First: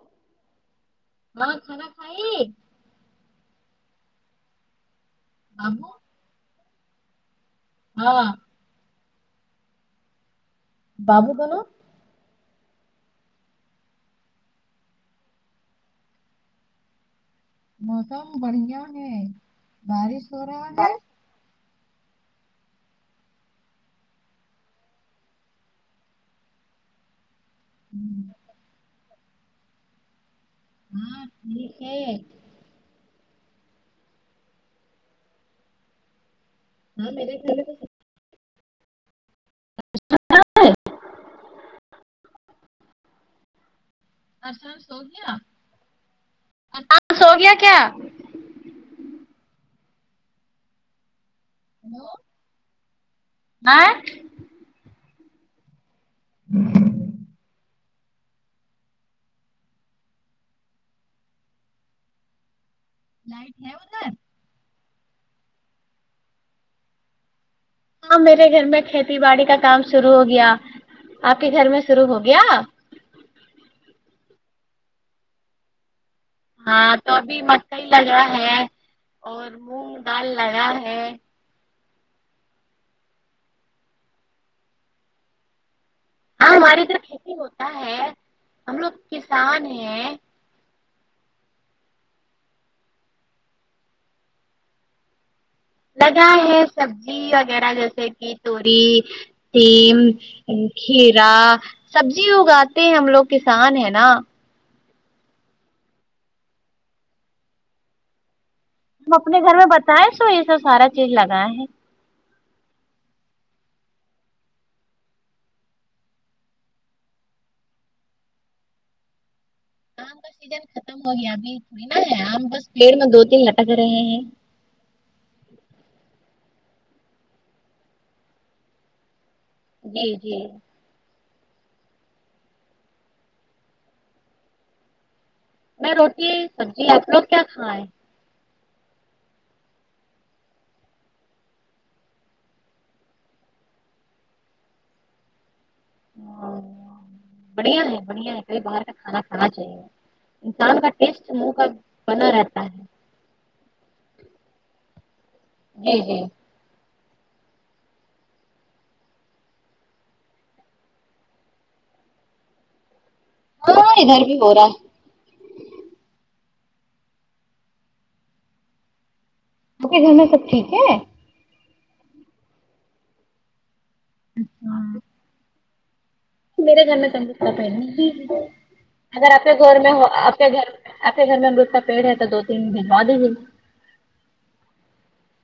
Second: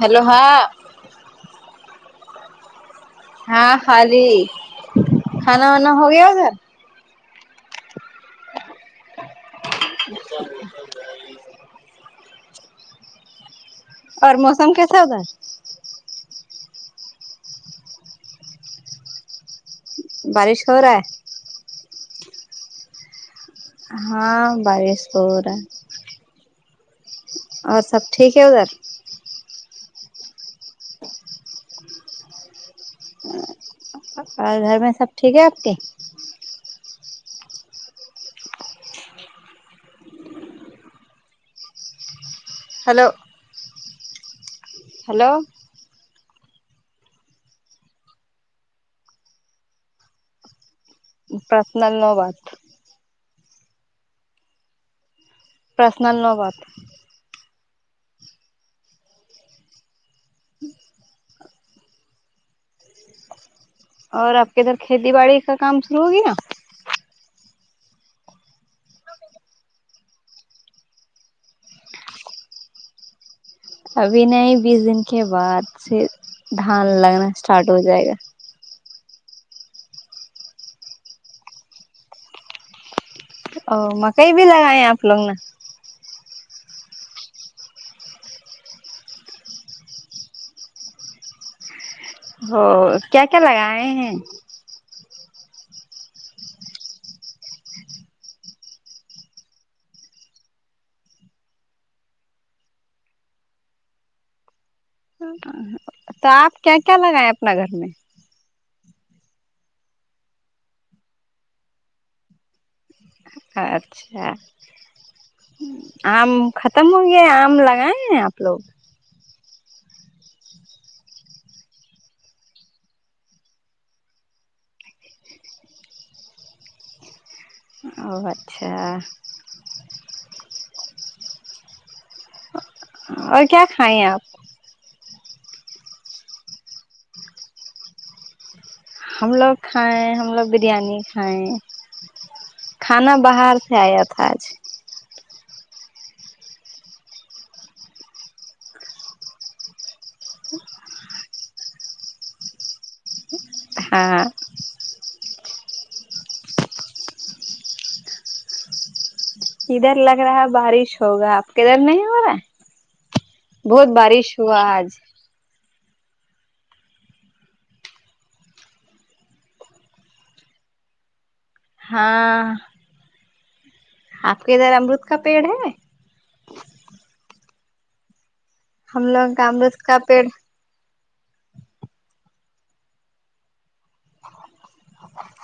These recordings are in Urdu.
ہیلو ہاں ماں کھانا کھائی ہاں کھا لی کھانا وانا ہو گیا ادھر ہاں بابو کو نہ اور موسم کیسا ہے ادھر موسم بڑھیا ہے بارش ہو رہا ہے ہاں بارش تو ہو رہا ہے اور سب ٹھیک ہے ادھر ہاں ٹھیک ہے ہاں اور گھر میں سب ٹھیک ہے آپ کے ہاں میرے گھر میں تو سب [unintelligible] ہلو آسدسوگیا ہلو آسد سوگیا کیا پرسنل نو بات ہاں پرسنل نو بات لائٹ ہے ادھر اور آپ کے ادھر کھیتی باڑی کا کام شروع ہوگیا ہاں میرے گھر میں کھیتی باڑی کا کام شروع ہو گیا آپ کے گھر میں شروع ہو گیا ابھی نہیں بیس دن کے بعد سے دھان ہاں تو لگنا ابھی اسٹارٹ ہو مکئی جائے گا لگا ہے اور مونگ دال لگا ہے او مکئی بھی لگایا ہے آپ لوگوں نے ہاں ہماریے ا توھر کھیتی ہوتا ہے ہم لوگ کسان ہیں ہو کیا کیا لگائے ہیں لگا ہے سبزی وغیرہ جیسے کہ توری سیم کھیرا سبزی اگاتے ہیں ہم لوگ کسان ہیں نا ہاں ہاں ہاں تو آپ کیا کیا لگائیں اپنے گھر میں ہم اپنے گھر میں بتائیں سو یہ سب سارا چیز لگائے ہے ہاں اچھا آم ختم ہو گیا آم لگائے ہیں آپ لوگ آم کا سیزن ختم ہو گیا ابھی ناں ہے آم بس پیڑ میں دو تین لٹک رہے ہیں اچھا اچھا جی جی اور کیا کھائیں آپ میں روٹی سبزی آپ لوگ کیا کھائیں ہم لوگ کھائیں ہم لوگ بریانی کھائیں کھانا باہر سے آیا تھا آج بڑھیا ہے بڑھیا ہے کبھی باہر کا کھانا کھانا چاہیے انسان کا ٹیسٹ منہ کا بنا رہتا ہے ہاں جی جی ادھر لگ رہا ہے بارش ہوگا آپ کے ادھر نہیں ہو رہا بہت ہاں ادھر بارش بھی ہو ہوا رہا ہے آج آپ کے گھر میں سب ٹھیک ہے ہاں آپ کے ادھر امرود کا پیڑ ہے میرے گھر میں تو امرود کا پیڑ نہیں ہم لوگ اگر آپ کا کے امرت گھر میں کا پیڑ ہوا کے گھر آپ کے گھر میں امرود کا پیڑ ہے تو دو تین بھجوا دیجیے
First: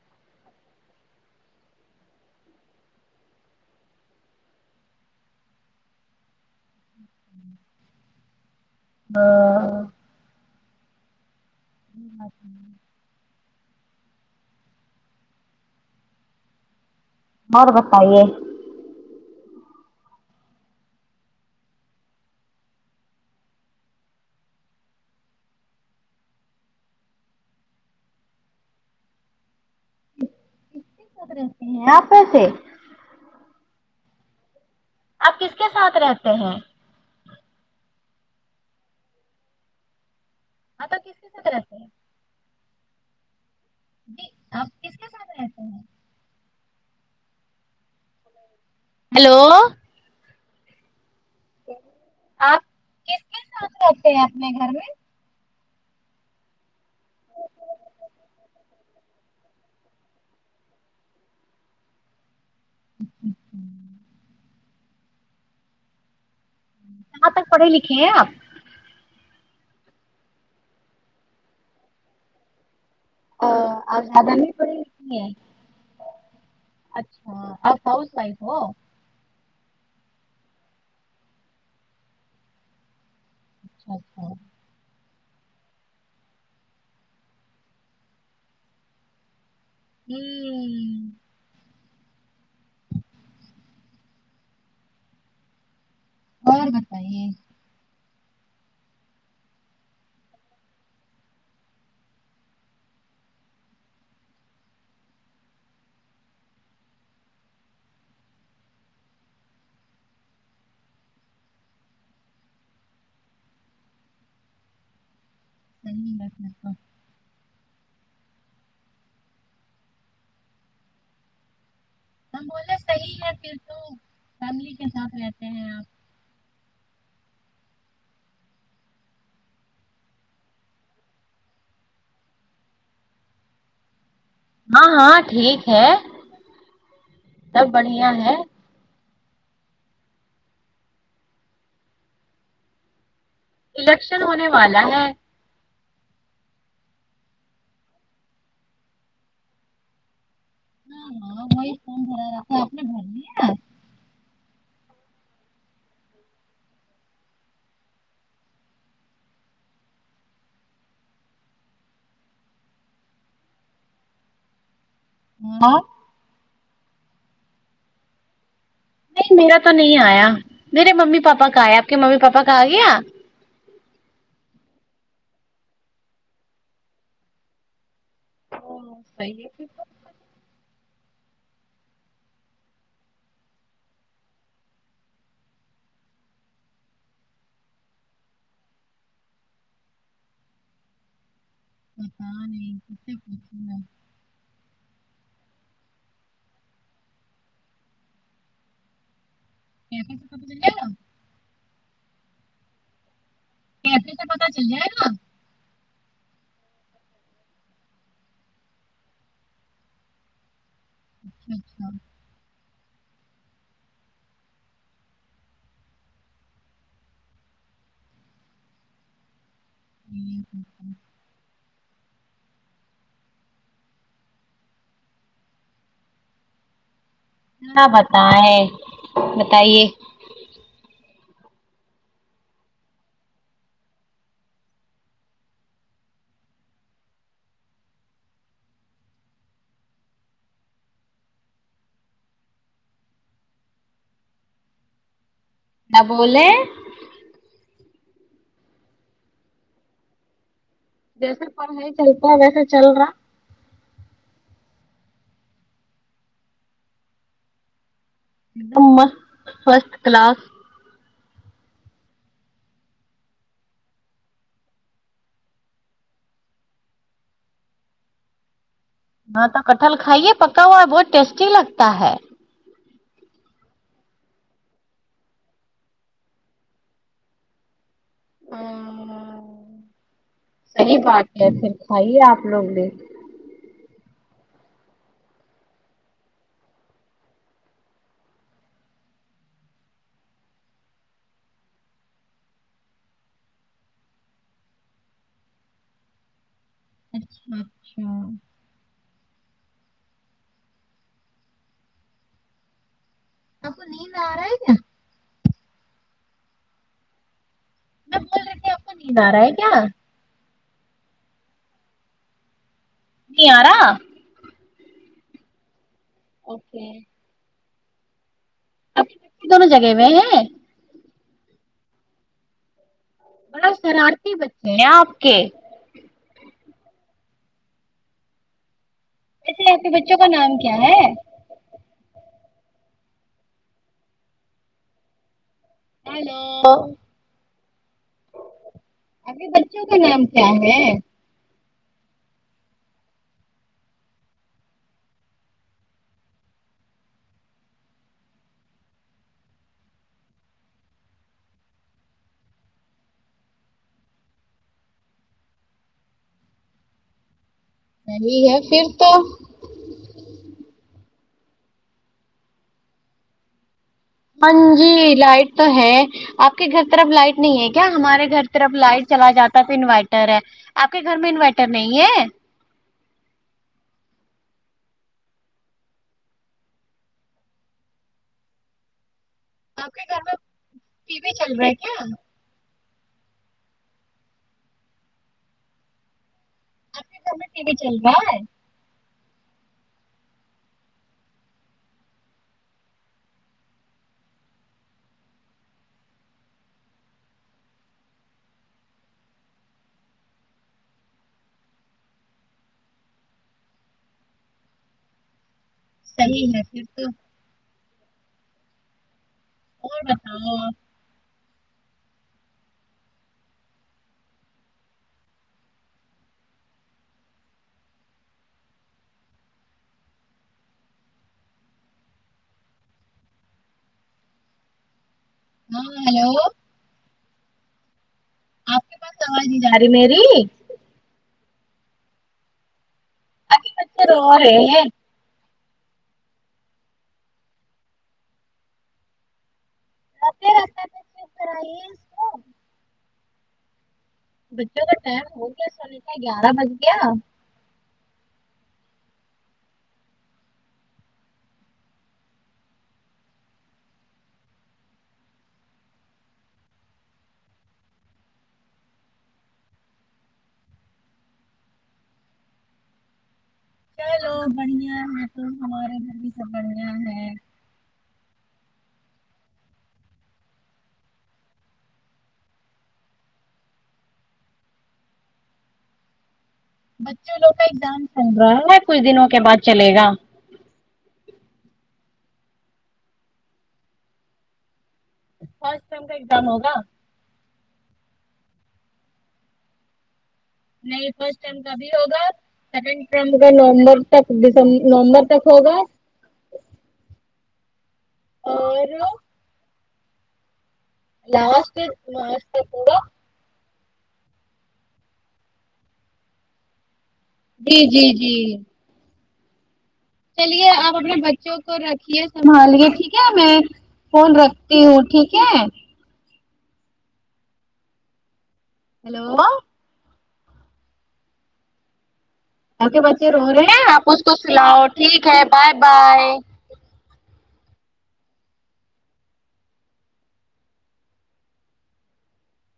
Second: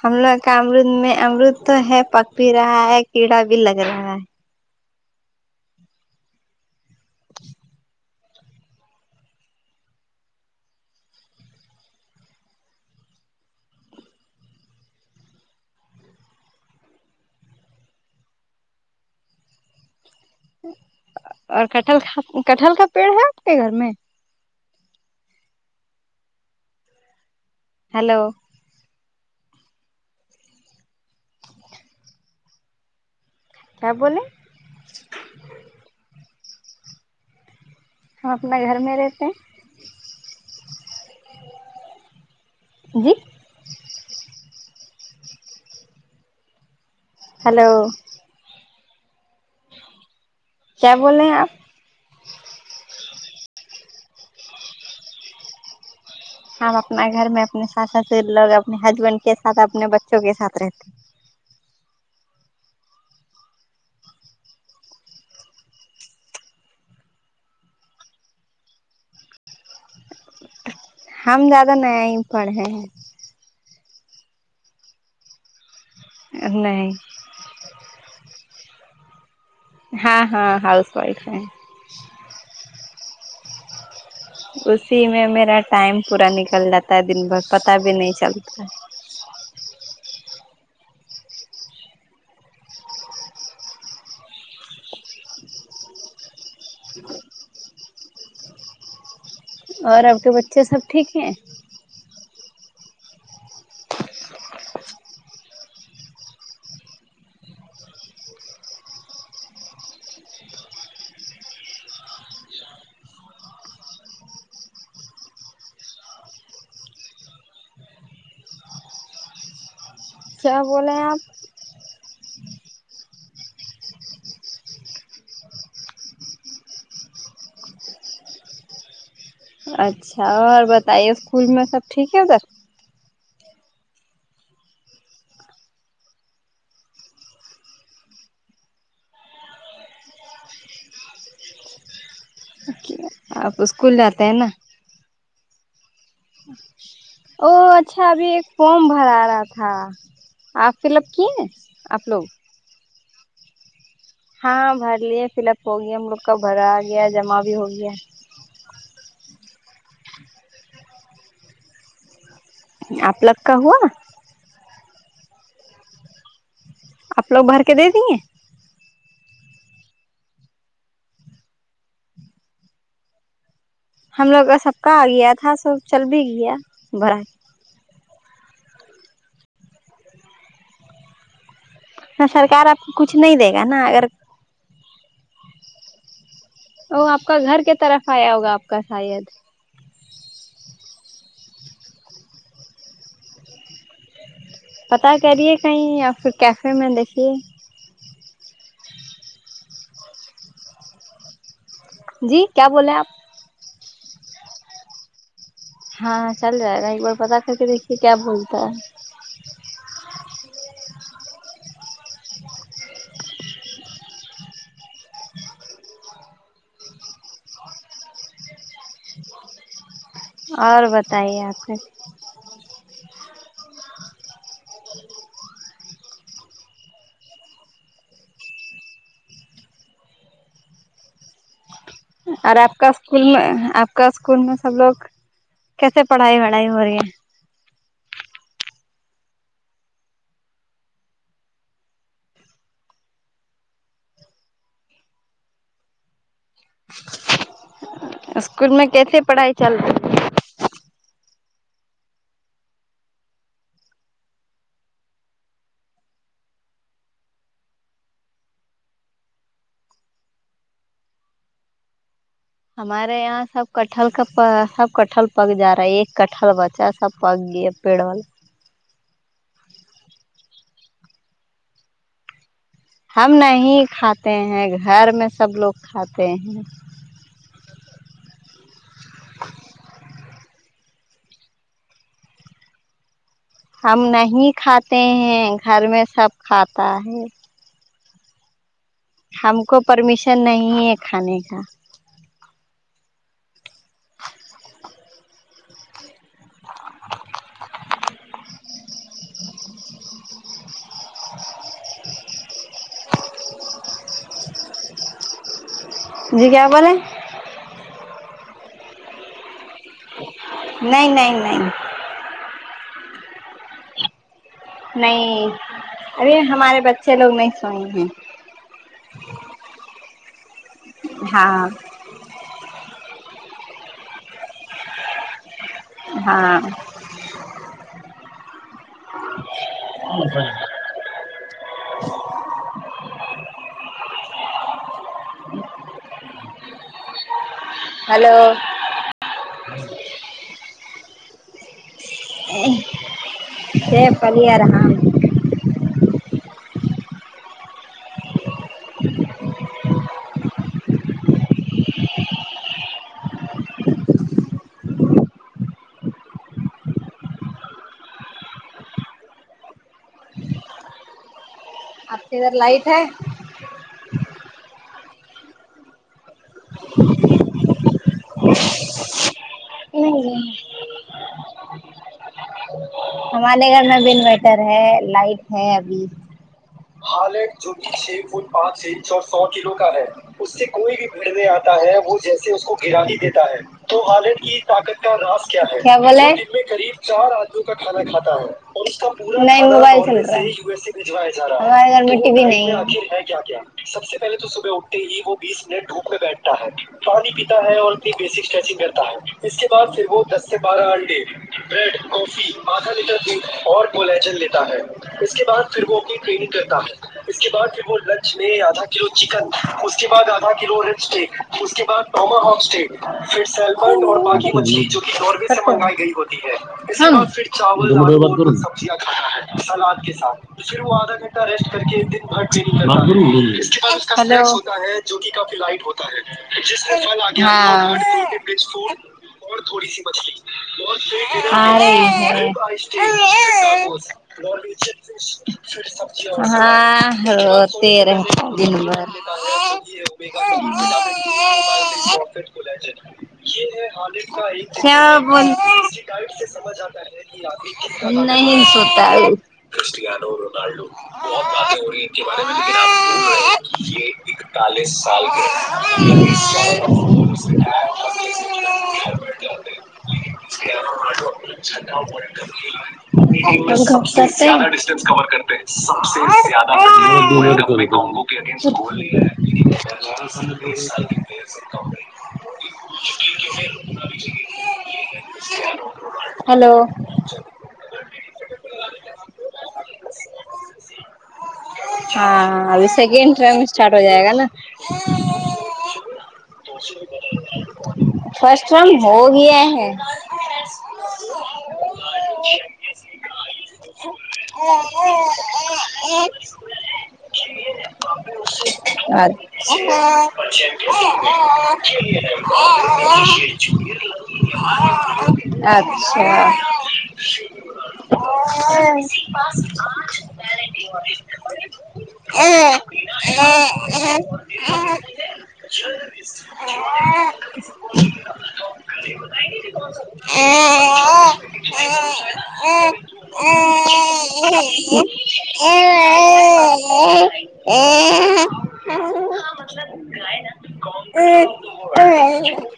ہم لوگ کا امرود میں امرود تو ہے پک بھی رہا ہے کیڑا بھی لگ رہا ہے ہاں اچھا اور بتائیے اور کٹہل کٹہل کا پیڑ ہے آپ کے گھر میں ہیلو کس رہتے ہیں آپ کیسے کیا بولے آپ کس کے ساتھ رہتے ہیں ہم اپنا گھر میں رہتے ہیں [inaudible] جی جی آپ کس کے ساتھ رہتے ہیں ہیلو ہیلو کیا بولے ہیں آپ آپ کس کے ساتھ رہتے ہیں اپنے گھر میں ہم اپنا گھر میں اپنے ساتھ لوگ اپنے ہسبینڈ کے ساتھ اپنے بچوں کے ساتھ رہتے اچھا کہاں تک پڑھی لکھی ہیں آپ ہم زیادہ نیا ہی پڑھ رہے ہیں ا اور زیادہ نہیں پڑی اتنی ہے نہیں ہ آپ ہاؤس وائف ہو ہاں ہاں ہاؤس وائف ہیں اچھا ہوں اسی میں میرا ٹائم پورا نکل جاتا ہے دن بھر پتا بھی نہیں چلتا ہے ہوں اور بتائیے اور آپ کے بچے سب ٹھیک ہیں [unintelligible] کیا بولیں آپ ہم بولے صحیح ہے پھر تو فیملی کے ساتھ رہتے ہیں آپ اچھا اور بتائیے اسکول میں سب ٹھیک ہے ادھر ہاں ہاں ٹھیک ہے سب بڑھیا ہے اوکے الیکشن ہونے والا ہے او اچھا ابھی ایک فورم بھرا رہا تھا آپ فل اپ کیے ہیں آپ لوگ رات میں ہی بھر دیے ہاں بھر لیے فل اپ ہو گیا ہم لوگ کا بھرا آ گیا جمع بھی ہو گیا ہے آپ لوگ کا ہوا ہ آپ لوگ بھر کے دے دیںے نہیں میرا تو نہیں آیا میرے ممی پاپا کا آیا آپ کے ممی پاپا کا آ گیا ہم لوگ کا سب کا آ گیا تھا سب چل بھی گیا بھائے آ صحیح ہے پھر تو سرکار آپ کو کچھ نہیں دے گا نا اگر وہ آپ کا گھر کی طرف آیا ہوگا آپ کا شاید پتا نہیں [inaudible] پتا کریے کہیں یا پھر کیفے میں دیکھیے [unintelligible] جی کیا بولے آپ کیسے سے پتا چل جائے گا ہاں چل جائے گا ایک بار پتا کر کے دیکھیے کیا بولتا ہے اچھا اچھا ہوں اور بتائیے آپ خیر کیا بتائے بتایے اور آپ کا اسکول میں آپ کا اسکول میں سب لوگ کیسے پڑھائی وڑھائی ہو رہی ہے نہ بولے اسکول میں کیسے پڑھائی چل رہی جیسے پڑھائی چلتا ہے ویسے چل را ایک دم مست فرسٹ کلاس ہمارے یہاں سب کٹہل کا سب کٹہل پک جا رہا ہے ایک کٹہل بچا سب پک گیا پیڑ وال ہاں تو کٹہل کھائیے پکا ہوا ہے بہت ٹیسٹی لگتا ہے ہم نہیں کھاتے ہیں گھر میں سب لوگ کھاتے ہیں آمم [inaudible] صحیح بات ہے پھر کھائیے آپ لوگ بھی ہم نہیں کھاتے ہیں گھر میں سب کھاتا ہے ہم کو پرمیشن نہیں ہے کھانے کا اچھا اچھا آپ کو نیند آرہا ہے کیا جی کیا بولے ہم بول رہے کہ آپ کو نیند آ رہا ہے کیا نہیں نہیں نہیں نہیں آرہا نہیں ارے ہمارے اوکے بچے لوگ نہیں سوے ہیں اب دونوں جگے ہوئے ہیں ہاں بڑا شرارتی بچے ہیں آپ کے ہاں ویسے آپ کے بچوں کا نام کیا ہے ہیلو ہلو آپ کے بچوں کے نام کیا ہے [unintelligible] نہیں ہے پھر تو آپ کے ادھر لائٹ ہے ہاں جی لائٹ تو ہے آپ کے گھر طرف لائٹ نہیں ہے کیا ہمارے گھر طرف لائٹ چلا جاتا ہے تو نہیں انویٹر ہے نہیں آپ کے گھر میں انویٹر نہیں ہے ہمارے گھر میں بھی انورٹر ہے لائٹ ہے ابھی حال ایک جو کہ چھے فٹ پانچ انچ اور سو کلو آپ کا ہے کے گھر میں اس سے کوئی بھی ٹی وی بھیڑنے چل رہا آتا ہے کیا وہ جیسے اس کو گرا ہی دیتا ہے تو خالد کی طاقت کا انداز کیا ہے کیا بولے میں قریب آپ کے چار گھر میں آدمی ٹی کا وی چل کھانا رہا کھاتا ہے نہیں موبائل چل رہا ہے ہمارے گھر میں ٹی وی نہیں ہے سب سے پہلے تو صبح اٹھتے ہی وہ بیس منٹ دھوپ میں بیٹھتا ہے پانی پیتا ہے اور اتنی بیسک اسٹریچنگ کرتا ہے اس کے بعد پھر وہ دس سے بارہ انڈے بریڈ کافی آدھا لیٹر دودھ اور کولیجن لیتا ہے اس کے بعد پھر وہ اپنی صحیح ٹریننگ ہے کرتا پھر تو کے بعد پھر وہ لنچ میں آدھا کلو چکن اس اور کے بعد آدھا بتاؤ آپ۔ کلو ر اسٹ اس کے بعد ٹما ہواسٹ پھر سالمون اور بای مچھلی جو کہ نوروے سے منگائی گئی ہوتی ہے اس کے بعد چاول سبزیا کھاتا ہے سلاد کے ساتھ تو پھر وہ آدھا گھنٹہ ریسٹ کر کے ایک دن بھر ٹی وی دیکھتا ہے اس کے بعد اس کا ہیلو جو کہ کافی لائٹ ہو ہاں ہیلو ہاں آپ کے پاس آواز نہیں جا رہی میری آرہی ہے ابھی بچے رو رہے ہیں ہاں روتے رہتے دن بھر ج روتے بار [unintelligible] رہتے ہیں، چپ کرائیے اس کو بچوں کا کیا ٹائم بول ہو گیا سونے کا گیارہ بج گیا نہیں سوتا ہے بہت باتیں ہو رہی ہے ان کے بارے میں یہ اکتالیس سال کے [inaudible] [inaudible] [unintelligible] چلو بڑھیا ہے تو ہمارے گھر بھی سب [inaudible] بڑھیا ہے [inaudible] [inaudible] سال کی [inaudible] [inaudible] بچوں لوگ کا ایگزام چل رہا ہے کچھ دنوں کے بعد چلے گا ہاں ابھی سیکنڈ ٹرم اسٹارٹ ہو جائے گا نا فسٹ ٹرم کا ایکزام ہوگا نا فرسٹ ٹرم ہو گیا ہے نہیں فرسٹ ٹرم کا بھی ہوگا سیکنڈ ٹرم کا نومبر تک دیسم نومبر تک ہوگا اور اچھا لاسٹ مارچ تک ہوگا اچھا جی جی جی پس اتے چلیے آپ اپنے بچوں کو رکھیے سنبھالے ٹھیک ہے میں فون رکھتی ہوں ٹھیک ہے ہیلو [inaudible] اپ کے بچے رو رہے ہیں آپ اس کو سلاؤ ٹھیک ہے بائے بائے [inaudible] ہاں متلب ا تو